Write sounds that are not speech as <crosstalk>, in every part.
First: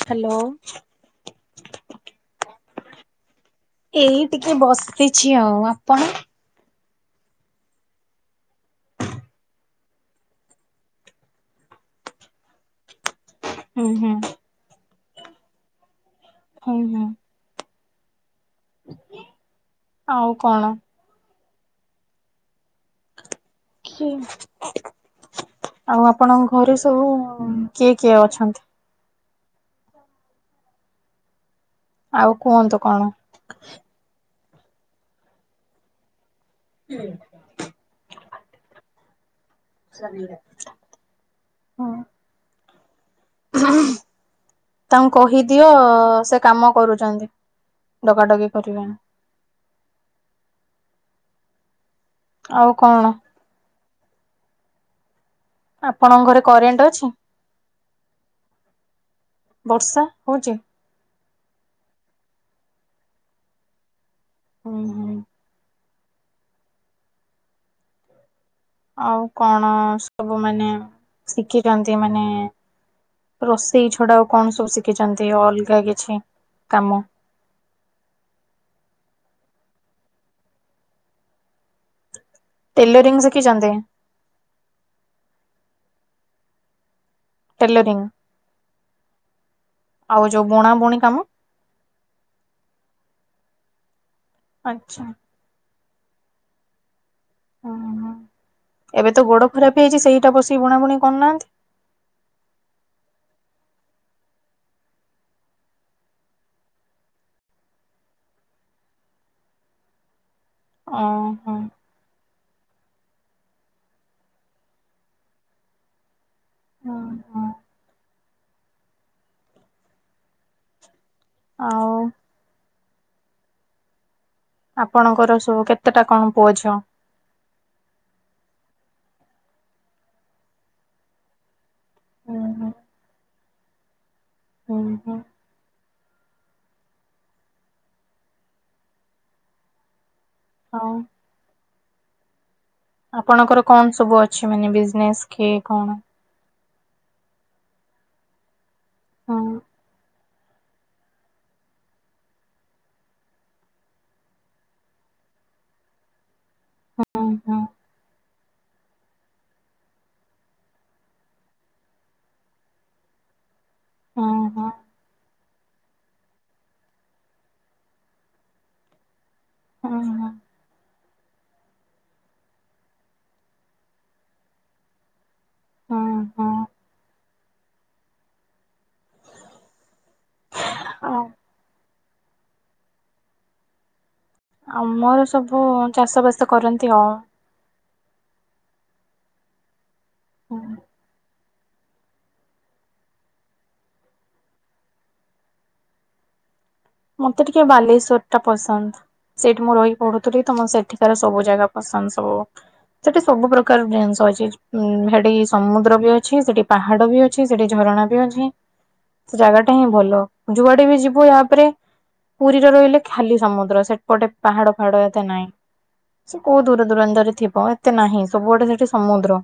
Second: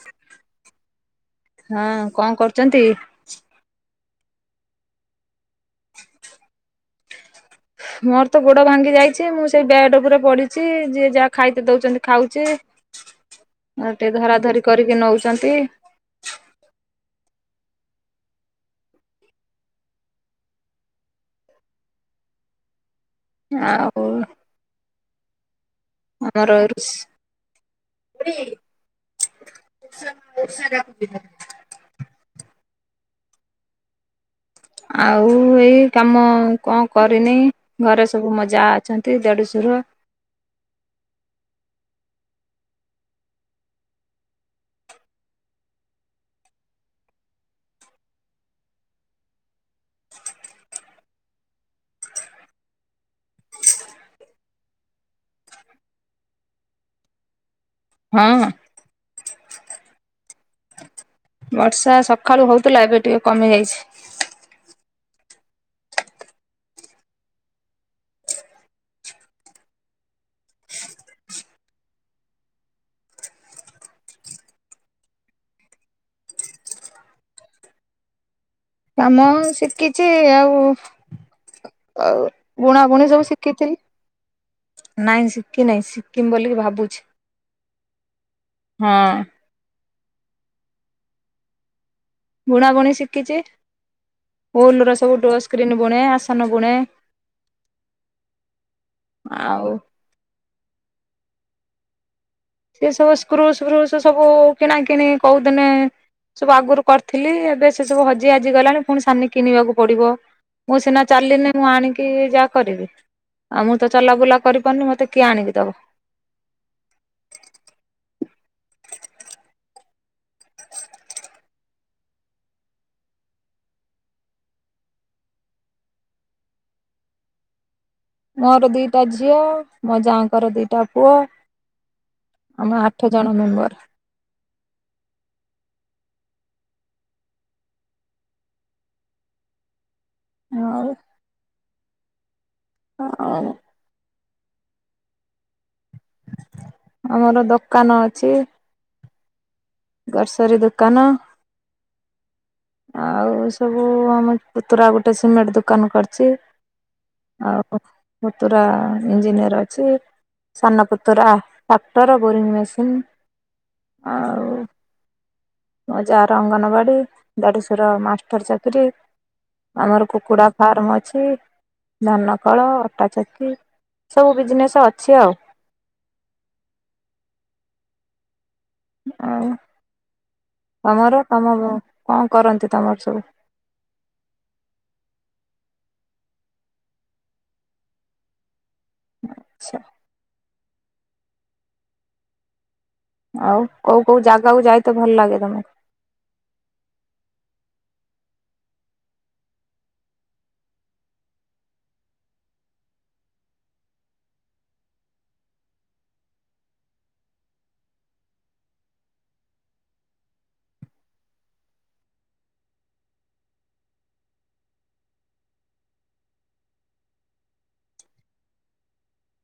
Hello. ହଁ କଣ କରୁଛନ୍ତି? ଏଇ ଟିକେ ବସିଛି ଆଉ ଆପଣ? ମୋର ତ ଗୋଡ ଭାଙ୍ଗି ଯାଇଚି ମୁଁ ସେଇ ବ୍ୟାଡ ଉପରେ ପଡିଛି ଯିଏ ଯାହା ଖାଇ ଦଉଛନ୍ତି ଖାଉଚି। ହୁଁ ଆଉ ଟିକେ ହୁଁ ଧରା ଧରି କରିକି ନଉଚନ୍ତି। ହୁଁ ନା ଆଉ କଣ? ଆଉ ଆଉ ଆମର ଆପଣଙ୍କ ଘରେ ସବୁ କିଏ କିଏ ଅଛନ୍ତି? <inaudible> ଆଉ କୁହନ୍ତୁ କଣ? ଆଉ ଏଇ କାମ କଣ କରିନି? ଘରେ ସବୁ ମୋ ଜା ଅଛନ୍ତି ଦେଢଶୁର <inaudible> ହଁ। ତାଙ୍କୁ କହିଦିଅ ସେ କାମ କରୁଚନ୍ତି ଡକାଡକି କରିବା। ଆଉ କଣ? ଆପଣଙ୍କ ଘରେ କରେଣ୍ଟ ଅଛି ହଁ ବର୍ଷା ହଉଚି? ବର୍ଷା ସକାଳୁ ହଉଥିଲା ଏବେ ଟିକେ କମି ଯାଇଛି। ଉହୁଁ ହୁଁ ଆଉ କଣ ସବୁ ମାନେ ଶିଖିଚନ୍ତି ମାନେ ରୋଷେଇ ଛଡା ଆଉ କଣ ସବୁ ଶିଖିଛନ୍ତି ଅଲଗା କିଛି କାମ? କାମ ଶିଖିଚି ଆଉ ଆଉ ବୁଣା ବୁଣି ଟେଲରିଂ ସବୁ ଶିଖିଛନ୍ତି? ଶିଖିଥିଲି ନାଇଁ ଶିଖି ନାହିଁ ଶିଖିମି ବୋଲି ଭାବୁଛି। ଟେଲେରିଙ୍ଗ୍ ହଁ ଆଉ ଯୋଉ ବୁଣା ବୁଣି କାମ? ବୁଣାବୁଣି ଶିଖିଚି ଉଲୁର ଆଚ୍ଛା ସବୁ ଡୋନ୍ ସ୍କ୍ରିନ୍ ବୁଣେ ଆସନ ବୁଣେ। ଅ ହଁ ଏବେ ତ ଗୋଡ ଆଉ ଖରାପ ହେଇଚି ସେଇଟା ବସିକି ବୁଣାବୁଣି କରୁନାହାନ୍ତି? ସେ ସବୁ ସ୍କ୍ରୁ ସ୍ ଫୁସ୍ ସବୁ କିଣା କିଣି କୋଉଦିନେ ସବୁ ଆଗରୁ କରିଥିଲି ଏବେ ସେ ସବୁ ହଜି ହାଜିଗଲାଣି ପୁଣି ସାନି କିଣିବାକୁ ପଡିବ। ମୁଁ ସିନା ଚାଲିନେ ଓହୋ ମୁଁ ଆଣିକି କି ଯାହା କରିବି ଆଉ ମୁଁ ତ ଚଲାବୁଲା କରିପାରୁନି ମତେ କିଏ ଆଣିକି ଦବ? ହଁ। ଆଉ ଆପଣଙ୍କର ସବୁ କେତେଟା କଣ ପୁଅ ଝିଅ? ମୋର ଦିଟା ଝିଅ ମୋ ଯାଆଙ୍କର ଦିଟା ପୁଅ। ହୁଁ ଆମର ଆଠ ଜଣ ମେମ୍ବର। ଉହୁଁ। ଆଉ ଆଉ ଆପଣଙ୍କର କଣ ସବୁ ଅଛି ମାନେ ବିଜନେସ୍ କି କଣ? ଆମର ଦୋକାନ ଅଛି। ହଁ। ଗ୍ରସରୀ ଦୋକାନ ଆଉ ସବୁ ଆମ ପୁତୁରା ଗୋଟେ ସିମେଣ୍ଟ ଦୋକାନ କରିଚି। ହୁଁ ହୁଁ ଆଉ ପୁତୁରା ଇଞ୍ଜିନିୟର ଅଛି। ସାନପୁତୁରା ଟ୍ରାକ୍ଟର ବୋରିଂ ମେସିନ୍ ହୁଁ ଆଉ ହୁଁ ମୋ ଯା ର ଅଙ୍ଗନବାଡି ଦେଢଶୁର ମାଷ୍ଟର ଚାକିରି ହୁଁ ଆମର କୁକୁଡ଼ା ଫାର୍ମ ଅଛି। ଧାନକଳ ଅଟାଚକି ସବୁ ବିଜନେସ୍ ଅଛି ଆଉ ହୁଁ ହୁଁ ଆଉ ତମର ହୁଁ। ତମ କଣ କରନ୍ତି ତମର ସବୁ? ଆମର ସବୁ ଚାଷ ବାସ କରନ୍ତି ଆଉ ଆଛା। ହଁ। ଆଉ କୋଉ କୋଉ ଜାଗାକୁ ଯାଇତେ ଭଲ ଲାଗେ ତମକୁ? ମତେ ଟିକେ ବାଲେଶ୍ଵର ଟା ପସନ୍ଦ। ସେଠି ମୁଁ ରହିିକି ପଢୁଥିଲି ତ ସେଠିକାର ସବୁ ଜାଗା ପସନ୍ଦ ସବୁ। ସେଠି ସବୁ ପ୍ରକାର ଜିନିଷ ଅଛି ଉ ସେଠି ସମୁଦ୍ର ବି ଅଛି ସେଠି ପାହାଡ ବି ଅଛି। ସେଠି ଝରଣା ବି ଅଛି ସେ ଜାଗା ଟା ହିଁ ଭଲ ଯୁଆଡେବି ଯିବୁ ୟାପରେ ପୁରୀରେ ରହିଲେ ଖାଲି ସମୁଦ୍ର ସେଠପଟେ ପାହାଡ ଫାଡ ଏତେ ନାହିଁ। ସେ କୋଉ ଦୂର ଦୂରାନ୍ତରେ ଥିବ ଏତେ ନାହିଁ ସବୁ ଆଡେ ସେଠି ସମୁଦ୍ର।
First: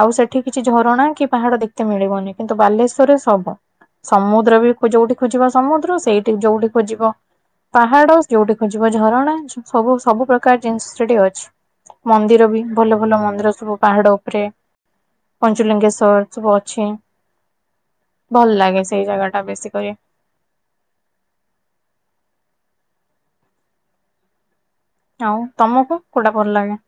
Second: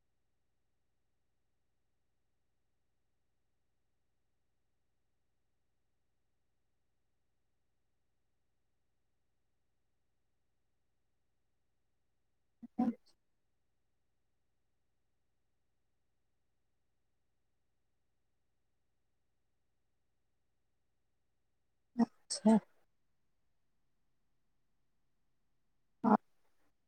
ଆଉ ସେଠି କିଛି ଝରଣା କି ପାହାଡ ଦେଖିତେ ମିଳିବନି କିନ୍ତୁ ବାଲେଶ୍ଵରରେ ସବ। ସମୁଦ୍ର ବି ଯୋଉଠି ଖୋଜିବ ସମୁଦ୍ର ସେଇଠି ଯୋଉଠି ଖୋଜିବ ପାହାଡ ଯୋଉଠି ଖୋଯିବ ଝରଣା ସବୁ ସବୁ ପ୍ରକାର ଜିନିଷ ସେଠି ଅଛି। ମନ୍ଦିର ବି ଭଲ ଭଲ ମନ୍ଦିର ସବୁ ପାହାଡ ଉପରେ ପଞ୍ଚୁଲିଙ୍ଗେଶ୍ଵର ସବୁ ଅଛି। ଭଲ ଲାଗେ ସେଇ ଜାଗା ଟା ବେଶୀ କରି। ଆଛା। ଆଉ ତମକୁ କୋଉଟା ଭଲ ଲାଗେ?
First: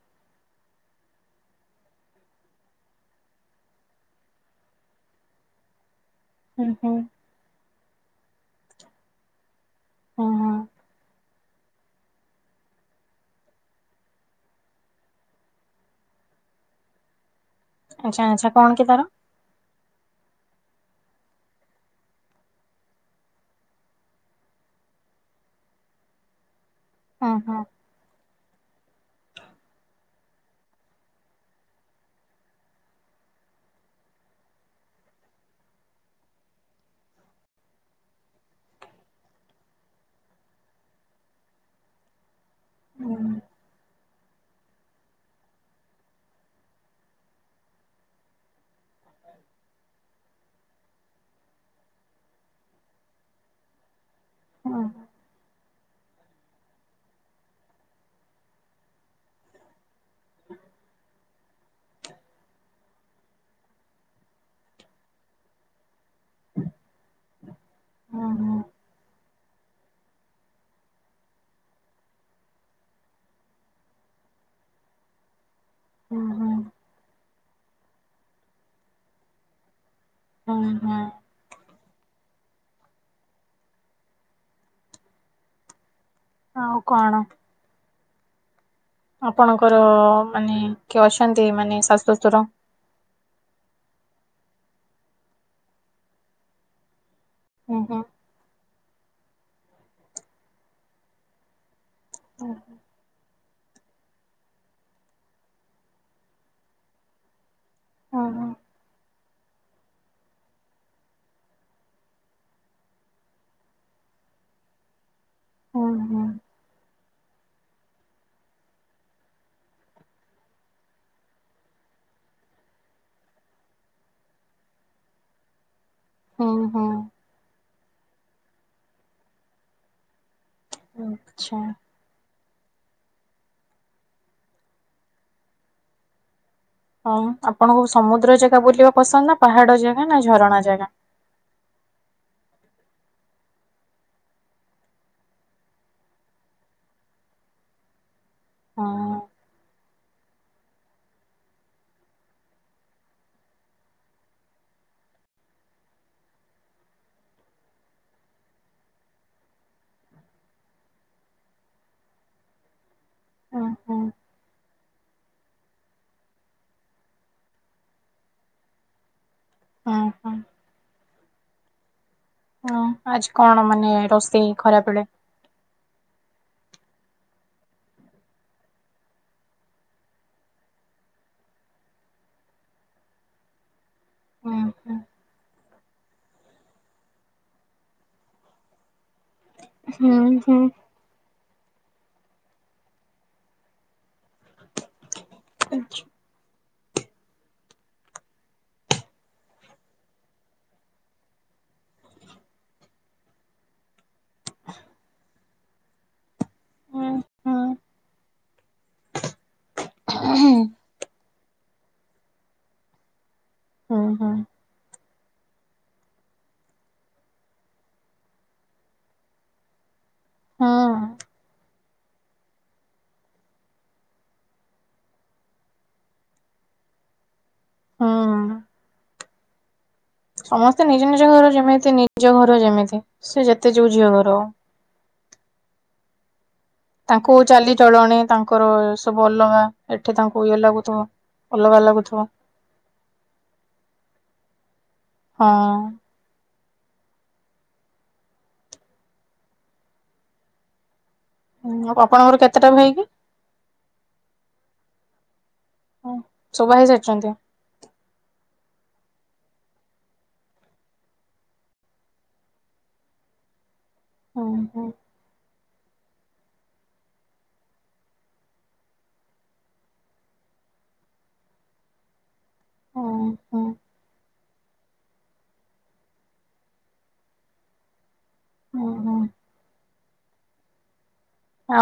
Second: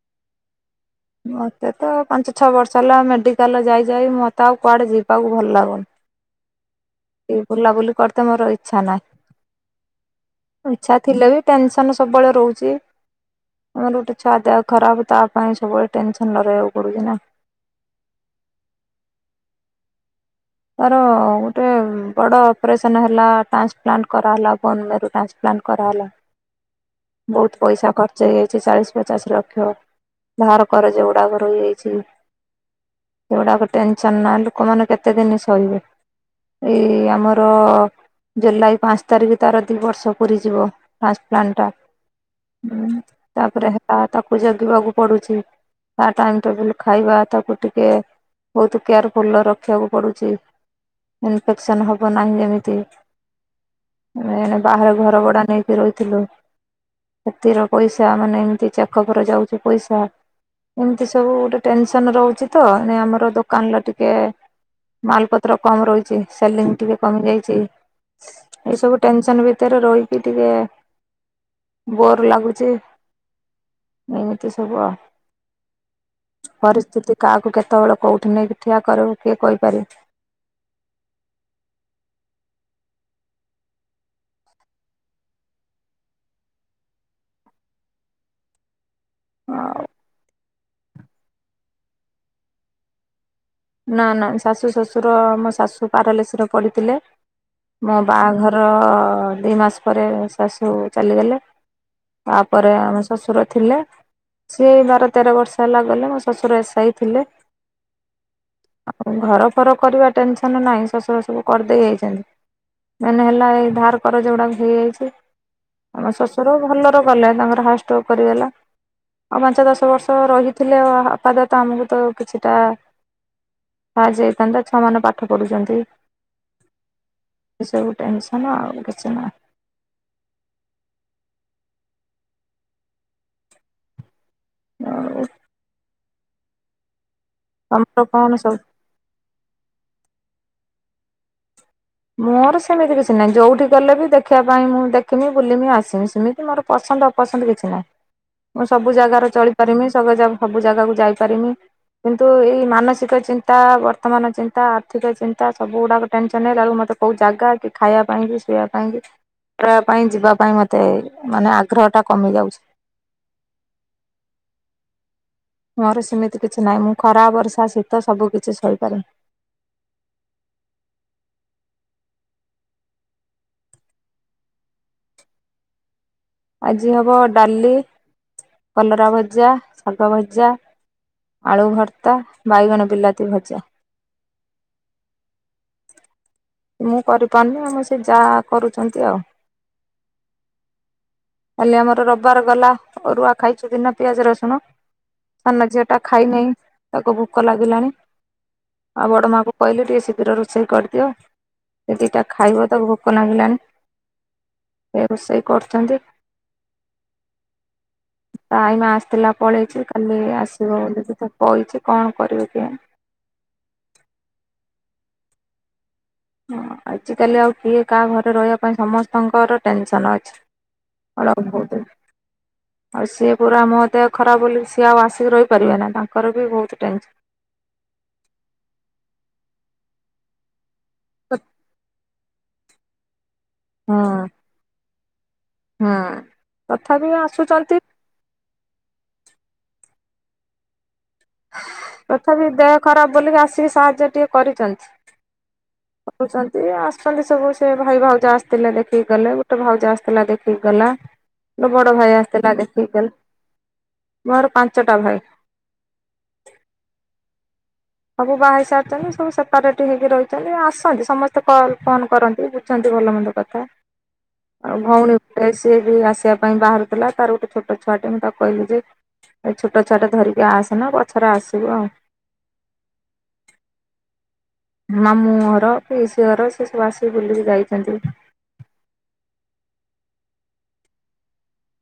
ମୋତେ ତ ପାଞ୍ଚ ଛଅ ବର୍ଷ ହେଲା ମେଡ଼ିକାଲ ଯାଇଯାଇ ମୋତେ ଆଉ କୁଆଡ଼େ ଯିବାକୁ ଭଲ ଲାଗୁନି। ହୁଁ ହୁଁ। ସେ ବୁଲାବୁଲି କରିତେ ମୋର ଇଛା ହୁଁ ହୁଁ ନାହିଁ ଇଛା ଥିଲେ ବି ଟେନସନ୍ ସବୁବେଳେ ରୁହୁଚି। ଆମର ଗୋଟେ ଛଆ ଦେହ ଖରାପ ତା ପାଇଁ ସବୁବେଳେ ଟେନସନ୍ ନ ରହିବାକୁ ପଡୁଛି ନା। ଆଛା ଆଛା କଣ କି ତାର? ତାର ଗୋଟେ ବଡ ଅପରେସନ୍ ହେଲା ଟ୍ରାନ୍ସପ୍ଲାଣ୍ଟ କରାହେଲା ବୋନ ମେରୁ ଟ୍ରାନ୍ସ୍ ପ୍ଲାନ୍ କରାହେଲା ହୁଁ ହୁଁ ବୋହୁତ ପଇସା ଖଚ ସେଇହୋଉଚି ଚାଳିଶି ପଚାଶ ଲକ୍ଷ ଧାହାର କରଜ ଗୁଡ଼ାକ ରହିଯାଇଚିକ। ସେଗୁଡାକ ଟେନସନ୍ ନା ଲୋକମାନେ କେତେଦିନ ଶହିବେ। ଏଇ ଆମର ଜୁଲାଇ ପାଞ୍ଚ ତାରିଖ ତାର ଦୁଇ ବର୍ଷ ପୁରୀଯିବ ଟ୍ରାନ୍ସପ୍ଲାଣ୍ଟଟା। ହୁଁ ତାପରେ ହେତା ହେତା ତାକୁ ଜଗିବାକୁ ପଡୁଛି। ତା ଟାଇମ୍ ଟେବୁଲ ଖାଇବା ତାକୁ ଟିକେ ବୋହୁତ କେୟାରଫୁଲ ରଖିବାକୁ ପଡୁଚି। ଇନଫେକ୍ସନ୍ ହବ ନାହିଁ ଯେମିତି। ଆମେ ଏଣେ ହୁଁ ବାହାରେ ଘର ଭଡା ନେଇକି ରହିଥିଲୁ। ସେଥିର ପଇସା ମାନେ ଏମିତି ଚେକପରେ ଯାଉଚି ପଇସା। ଏମିତି ସବୁ ଗୋଟେ ଟେନସନ୍ ରହୁଛି ତ ଏଣେ ଆମର ଦୋକାନରେ ଟିକେ ମାଲପତ୍ର କମ ରହିଚି ସେଲିଙ୍ଗ ଟିକେ କମି ଯାଇଚି ହୁଁ ଏ ସବୁ ଟେନସନ୍ ଟେନସନ୍ ଭିତରେ ରହି କି ଟିକେ ବୋର୍ ଲାଗୁଚ। ଏମିତି ସବୁ ଆ। ହୁଁ ହୁଁ ପରିସ୍ଥିତି କାହାକୁ କେତେବେଳେ କୋଉଠି ନେଇକି ଠିଆ କରେଇ କିଏ କହିପାରେ। ହଁ ହଁ। ଆଉ କଣ? ଆଉ ଆପଣଙ୍କର ମାନେ କିଏ ଅଛନ୍ତି ମାନେ ଶାଶ ଶଶୁର? ନା ନା ଶାଶୁ ଶ୍ୱଶୁର ମୋ ଶାଶୁ ପାରାଲସରେ ପଡିଥିଲେ ହୁଁ ମୋ ହୁଁ ବାହାଘର ଅ ଅ ଅ ଦି ମାସ ପରେ ଶାଶୁ ଚାଲିଗଲେ ହୁଁ ତାପରେ ଆମେ ସ ଶ୍ୱଶୁର ଥିଲେ ସିଏ ବାର ତେର ବର୍ଷ ହେଲା ଗଲେ ମୋ ଶ୍ୱଶୁର ଏସାଇ ଥିଲେ। ଓ ହ। ଆଉ ଘର ଫର କରିବା ଟେନସନ୍ ନାହିଁ ଶ୍ୱଶୁର ସବୁ କରିଦେଇ ଯାଇଛନ୍ତି। ମେନ୍ ହେଲା ଏଇ ଧାର କରଜ ଗୁଡାକ ହେଇଯାଇଛି ହୁଁ ଆମ ହୁଁ ଶ୍ୱଶୁର ଭଲ ର ‍ ଗଲା ତାଙ୍କର ହାଷ୍ଟ ଷ୍ଟୋକ କରିଗଲା। ଆଉ ପାଞ୍ଚ, ଦଶ ବର୍ଷ ରହିଥିଲେ, ଆପାଦାତ ଆମକୁ ତ କିଛିଟା ସାହାଯ୍ୟ ହେଇଥାନ୍ତା ଛୁଆ ମାନେ ପାଠ ପଢୁଛନ୍ତି। ହୁଁ ହଁ। ଏସବୁ ଟେନସନ୍ ଆଉ କିଛି ନୁହଁ। ଆଛା। ହଉ। ହଁ, ଆପଣଙ୍କୁ ତମର କଣ ସମୁଦ୍ର ସବୁ ଜାଗା ବୁଲିବା ପସନ୍ଦ ନା, ପାହାଡ ଜାଗା ନା, ଝରଣା ଜାଗା? ମୋର ସେମିତି କିଛି ନାହିଁ। ଯୋଉଠି ଗଲେ ବି ଦେଖିବା ପାଇଁ ମୁଁ ଦେଖମି, ବୁଲମି ଆସିମି ସେମିତି ମୋର ପସନ୍ଦ ଅପସନ୍ଦ କିଛି ନାହିଁ। ମୁଁ, ହଁ ସବୁ ଜାଗାରେ ଚଳିପାରିମି। ସ ସବୁ ଜାଗାକୁ ଯାଇପାରିମି। କିନ୍ତୁ ଏଇ ମାନସିକ ଚିନ୍ତା, ବର୍ତ୍ତମାନ ଚିନ୍ତା, ଆର୍ଥିକ ଚିନ୍ତା ସବୁ ଗୁଡାକ ଟେନସନ ହେଲା ବେଳକୁ ମତେ ତ କୋଉ ଜାଗା କି ଖାଇବା ପାଇଁ କି ସୋଇବା ପାଇଁ କି? ପାଇଁ, ଯିବା ପାଇଁ ମତେ ମାନେ ଆଗ୍ରହଟା କମି ଯାଉଛି। ଉଁ ହୁଁ ମୋର ସେମିତି କିଛି ନାହିଁ। ମୁଁ ଖରା, ବର୍ଷା, ଶୀତ ସବୁ କିିଛି ସହିପାରେ। ହଁ ହଁ। ହଁ, ଆଜି କଣ ମାନେ ରୋଷେଇ ଖରା ବେଳେ? ଆଜି ହବ ଡାଲି, କଲରା ଭଜା, ଶାଗ ଭଜା। ଆଳୁ ଭର୍ତ୍ତା, ବାଇଗଣ ବିଲାତି ଭଜା। ହୁଁ ହୁଁ ମୁଁ କରିପାରୁନି। ଆମର ସେ ଯା କରୁଛନ୍ତି ଆଉ ହୁଁ ହୁଁ। କାଲି ଆମର ରବବାର ଗଲା। ଅରୁଆ ଖାଇଛୁ ବିନା ପିଆଜ ରସୁଣ। ସାନ ଝିଅଟା ଖାଇନାଇ। ତାକୁ ଭୋକ ଲାଗିଲାଣି। ଆଉ ବଡ଼ ମାଆଙ୍କୁ କହିଲି ଟିକେ ଶୀଘ୍ର ରୋଷେଇ କରିଦିଅ। ସେ ଦିଟା ଖାଇବ ତାକୁ ଭୋକ ଲାଗିଲାନି। ସେ ରୋଷେଇ କରୁଛନ୍ତି। ହୁଁ ହୁଁ ତା ଆଇମା ଆସିଥିଲା ପଳେଇଛି। କାଲି ଆସିବ ବୋଲି କହିଛି। କଣ କରିବି କି ଜାଣି ହୁଁ ହୁଁ। ହଁ, ଆଜିକାଲି ଆଉ କିଏ କାହା ଘରେ ରହିବା ପାଇଁ ସମସ୍ତଙ୍କର ଟେନସନ୍ ଅଛି। ହୁଁ। ଆ <inaudible> ଆଉ ସିଏ ପୁରା ମୋ ଦେହ ଖରାପ ବୋଲି, ସିଏ ଆଉ ଆସିକି ରହିପାରିବେ ନା। ତାଙ୍କର ବି ବହୁତ ଟେନସନ। ହୁଁ ହୁଁ। ସମସ୍ତେ ନିଜ, ନିଜ ଘର ଯେମିତି। ନିଜ ଘର ଯେମିତି ସେ ଯେତେ ଯୋଉ ହୁଁ ଝିଅ ଘରହଉ। ହୁଁ। ତଥାପି ତାଙ୍କୁ ଚାଲି ଆସୁଛନ୍ତି ଚଳଣି ତାଙ୍କର ସବୁ ଅଲଗା। ଏଠି ତାଙ୍କୁ ଇଏ ଲାଗୁଥିବ। ଅଲଗା ଲାଗୁଥିବ ତଥାପି ଦେହ ଖରାପ ବୋଲିକି ଆସିକି ସାହାଯ୍ୟ ଟିକେ କରିଛନ୍ତି। ହଁ କରୁଛନ୍ତି, ଆସୁଛନ୍ତି। ସବୁ ସେ ଭାଇ ଭାଉଜ ଆସିଥିଲେ ଦେଖିକି ଗଲେ। ଗୋଟେ ଭାଉଜ ଆସିଥିଲା ଦେଖିକି ଗଲା। ହଁ <inaudible> ମୋ ବଡ ଭାଇ ଆସିଥିଲା ଦେଖିକି ଗଲା। ମୋର ପାଞ୍ଚଟା ଭାଇ। ହ ସବା ହେଇଯାଇଛନ୍ତି। ସବୁ ବାହା ହେଇ ସାରିଛନ୍ତି। ସବୁ ସେପାରେଟ୍ ହେଇକି ରହିଛନ୍ତି। ଆସନ୍ତି ସମସ୍ତେ କଲ ଫୋନ୍ କରନ୍ତି। ଛନ୍ତି ଭଲମନ୍ଦ କଥା। ଆଉ ଭଉଣୀ ଏ ସିଏ ବି ଆସିବା ପାଇଁ ବାହାରୁଥିଲା। ତାର ଗୋଟେ ଛୋଟ ଛୁଆଟି ମୁଁ ତାକୁ କହିଲି ଯେ ଏ ଛୋଟ ଛୋଟ ଧରିକି ଆସନା <unintelligible> ପଛରେ ଆସିବୁ ଆଉ। ଓଁ ହ <unintelligible> ମାାମୁଁ ଘର କି ସିଏ ଘର ସେ ସବୁ ଆସିକି ବୁଲିକି ଯାଇଛନ୍ତି। ଓ ହୋ।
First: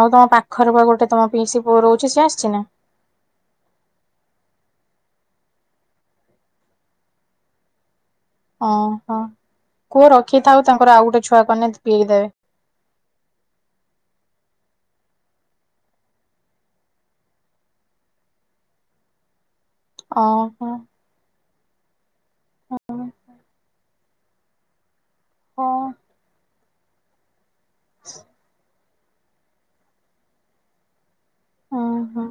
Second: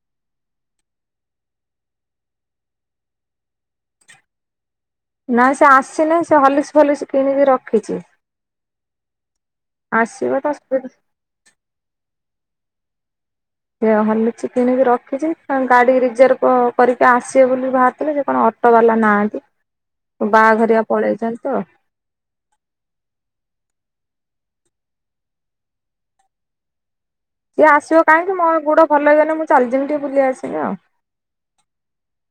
ଆଉ ତମ ପାଖରେ ବା ଗୋଟେ ତମ ପିଇସି ପୁଅ ରହୁଛି। ସିଏ ଆସିଛି ନା? ନାାଇଁ ସେ ଆସିନାହିଁ। ସେ ହଲସ ଭଲସ କିଣିକି ରଖିଛି। ଓ ହଁ କୁହ ଆସିବ ତା ରଖିଥାଉ। ତାଙ୍କର ସେ ଆଉ ଗୋଟେ ଛୁଆ କେ <unintelligible> ପିଇ ଦେବେ। ସେ ହର୍ଲିକସ୍ କିଣିକି ରଖିଛି ତାଙ୍କ ଗାଡି ରିଜର୍ଭ କରିକି ଆସିବେ ବୋଲି ବାହାରିଥିଲେ ସେ କଣ ଫଟୋ ବାଲା ନାହାନ୍ତି ଓହୋ। ବାହାଘରିଆ ପଳେଇଛନ୍ତି ତ ହଁ ସିଏ ଆସିବ କାହିଁକି ମୋ ଗୋଡ଼ ଭଲ ହେଇଗଲେ ମୁଁ ଚାଲିଯିବିି ଟିକେ ବୁଲି ଆସିବି ଆଉ ଓ ହୋ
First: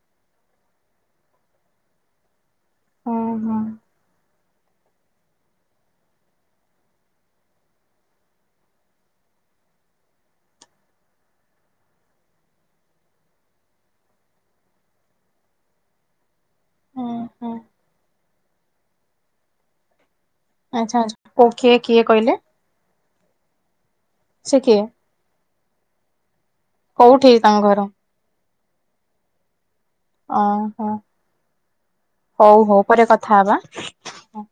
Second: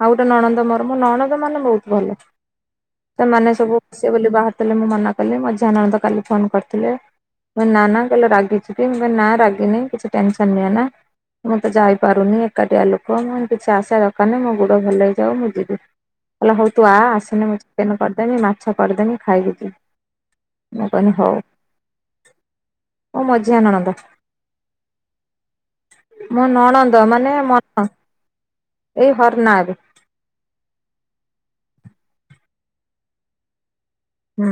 ଆଉ ଗୋଟେ ନଣନ୍ଦ ମୋର ମୋ ନଣନ୍ଦ ମାନେ ବହୁତ ଭଲ ଓ ହୋ ସେମାନେ ସବୁ ଆସିବେ ବୋଲି ବାହାରି ମୁଁ ମନା କଲି ମଝିଆ ନଣନ୍ଦ କାଲି ଫୋନ କରିଥିଲେ ନା ନା କହିଲେ ରାଗିଛୁ କିଁ ମୁଁ କହିଲି ନାଁ ରାଗିନି କିଛି ଟେନସନ ନିଅନା। ମୁଁ ତ ଯାଇପାରୁନି ଏକାଟିଆ ଲୋକ ମୁଁ କିଛି ଆସିବା ଦରକାର ନାହିଁ ମୁଁ ଗୋଟେ ଭଲ ହେଇଯାଉ ମୁଁ ଯିବି ହେଲେ ହଉ ତୁ ଆ ଓ ହୋ ଆସିଲେ ମୁଁ ଚିକେନ କରିଦେବି ମାଛ ମାଛ କରିଦେମି ଖାଇକି ଯିବୁ। ମୁଁ ଆଛା କହିଲି ଆଛା ହଉ କୋଉ କିଏ କିଏ କହିଲେ? ମୋ ମଝିଆ ନଣନ୍ଦ। ସେ କିଏ? ମୋ ନଣନ୍ଦ କୋଉଠି ମାନେ ତାଙ୍କ ମ ଘର ଏଇ ହର ନାରେ ଓ ହୋ ହଉ ହଉ ପରେ କଥା ହବା ହୁଁ।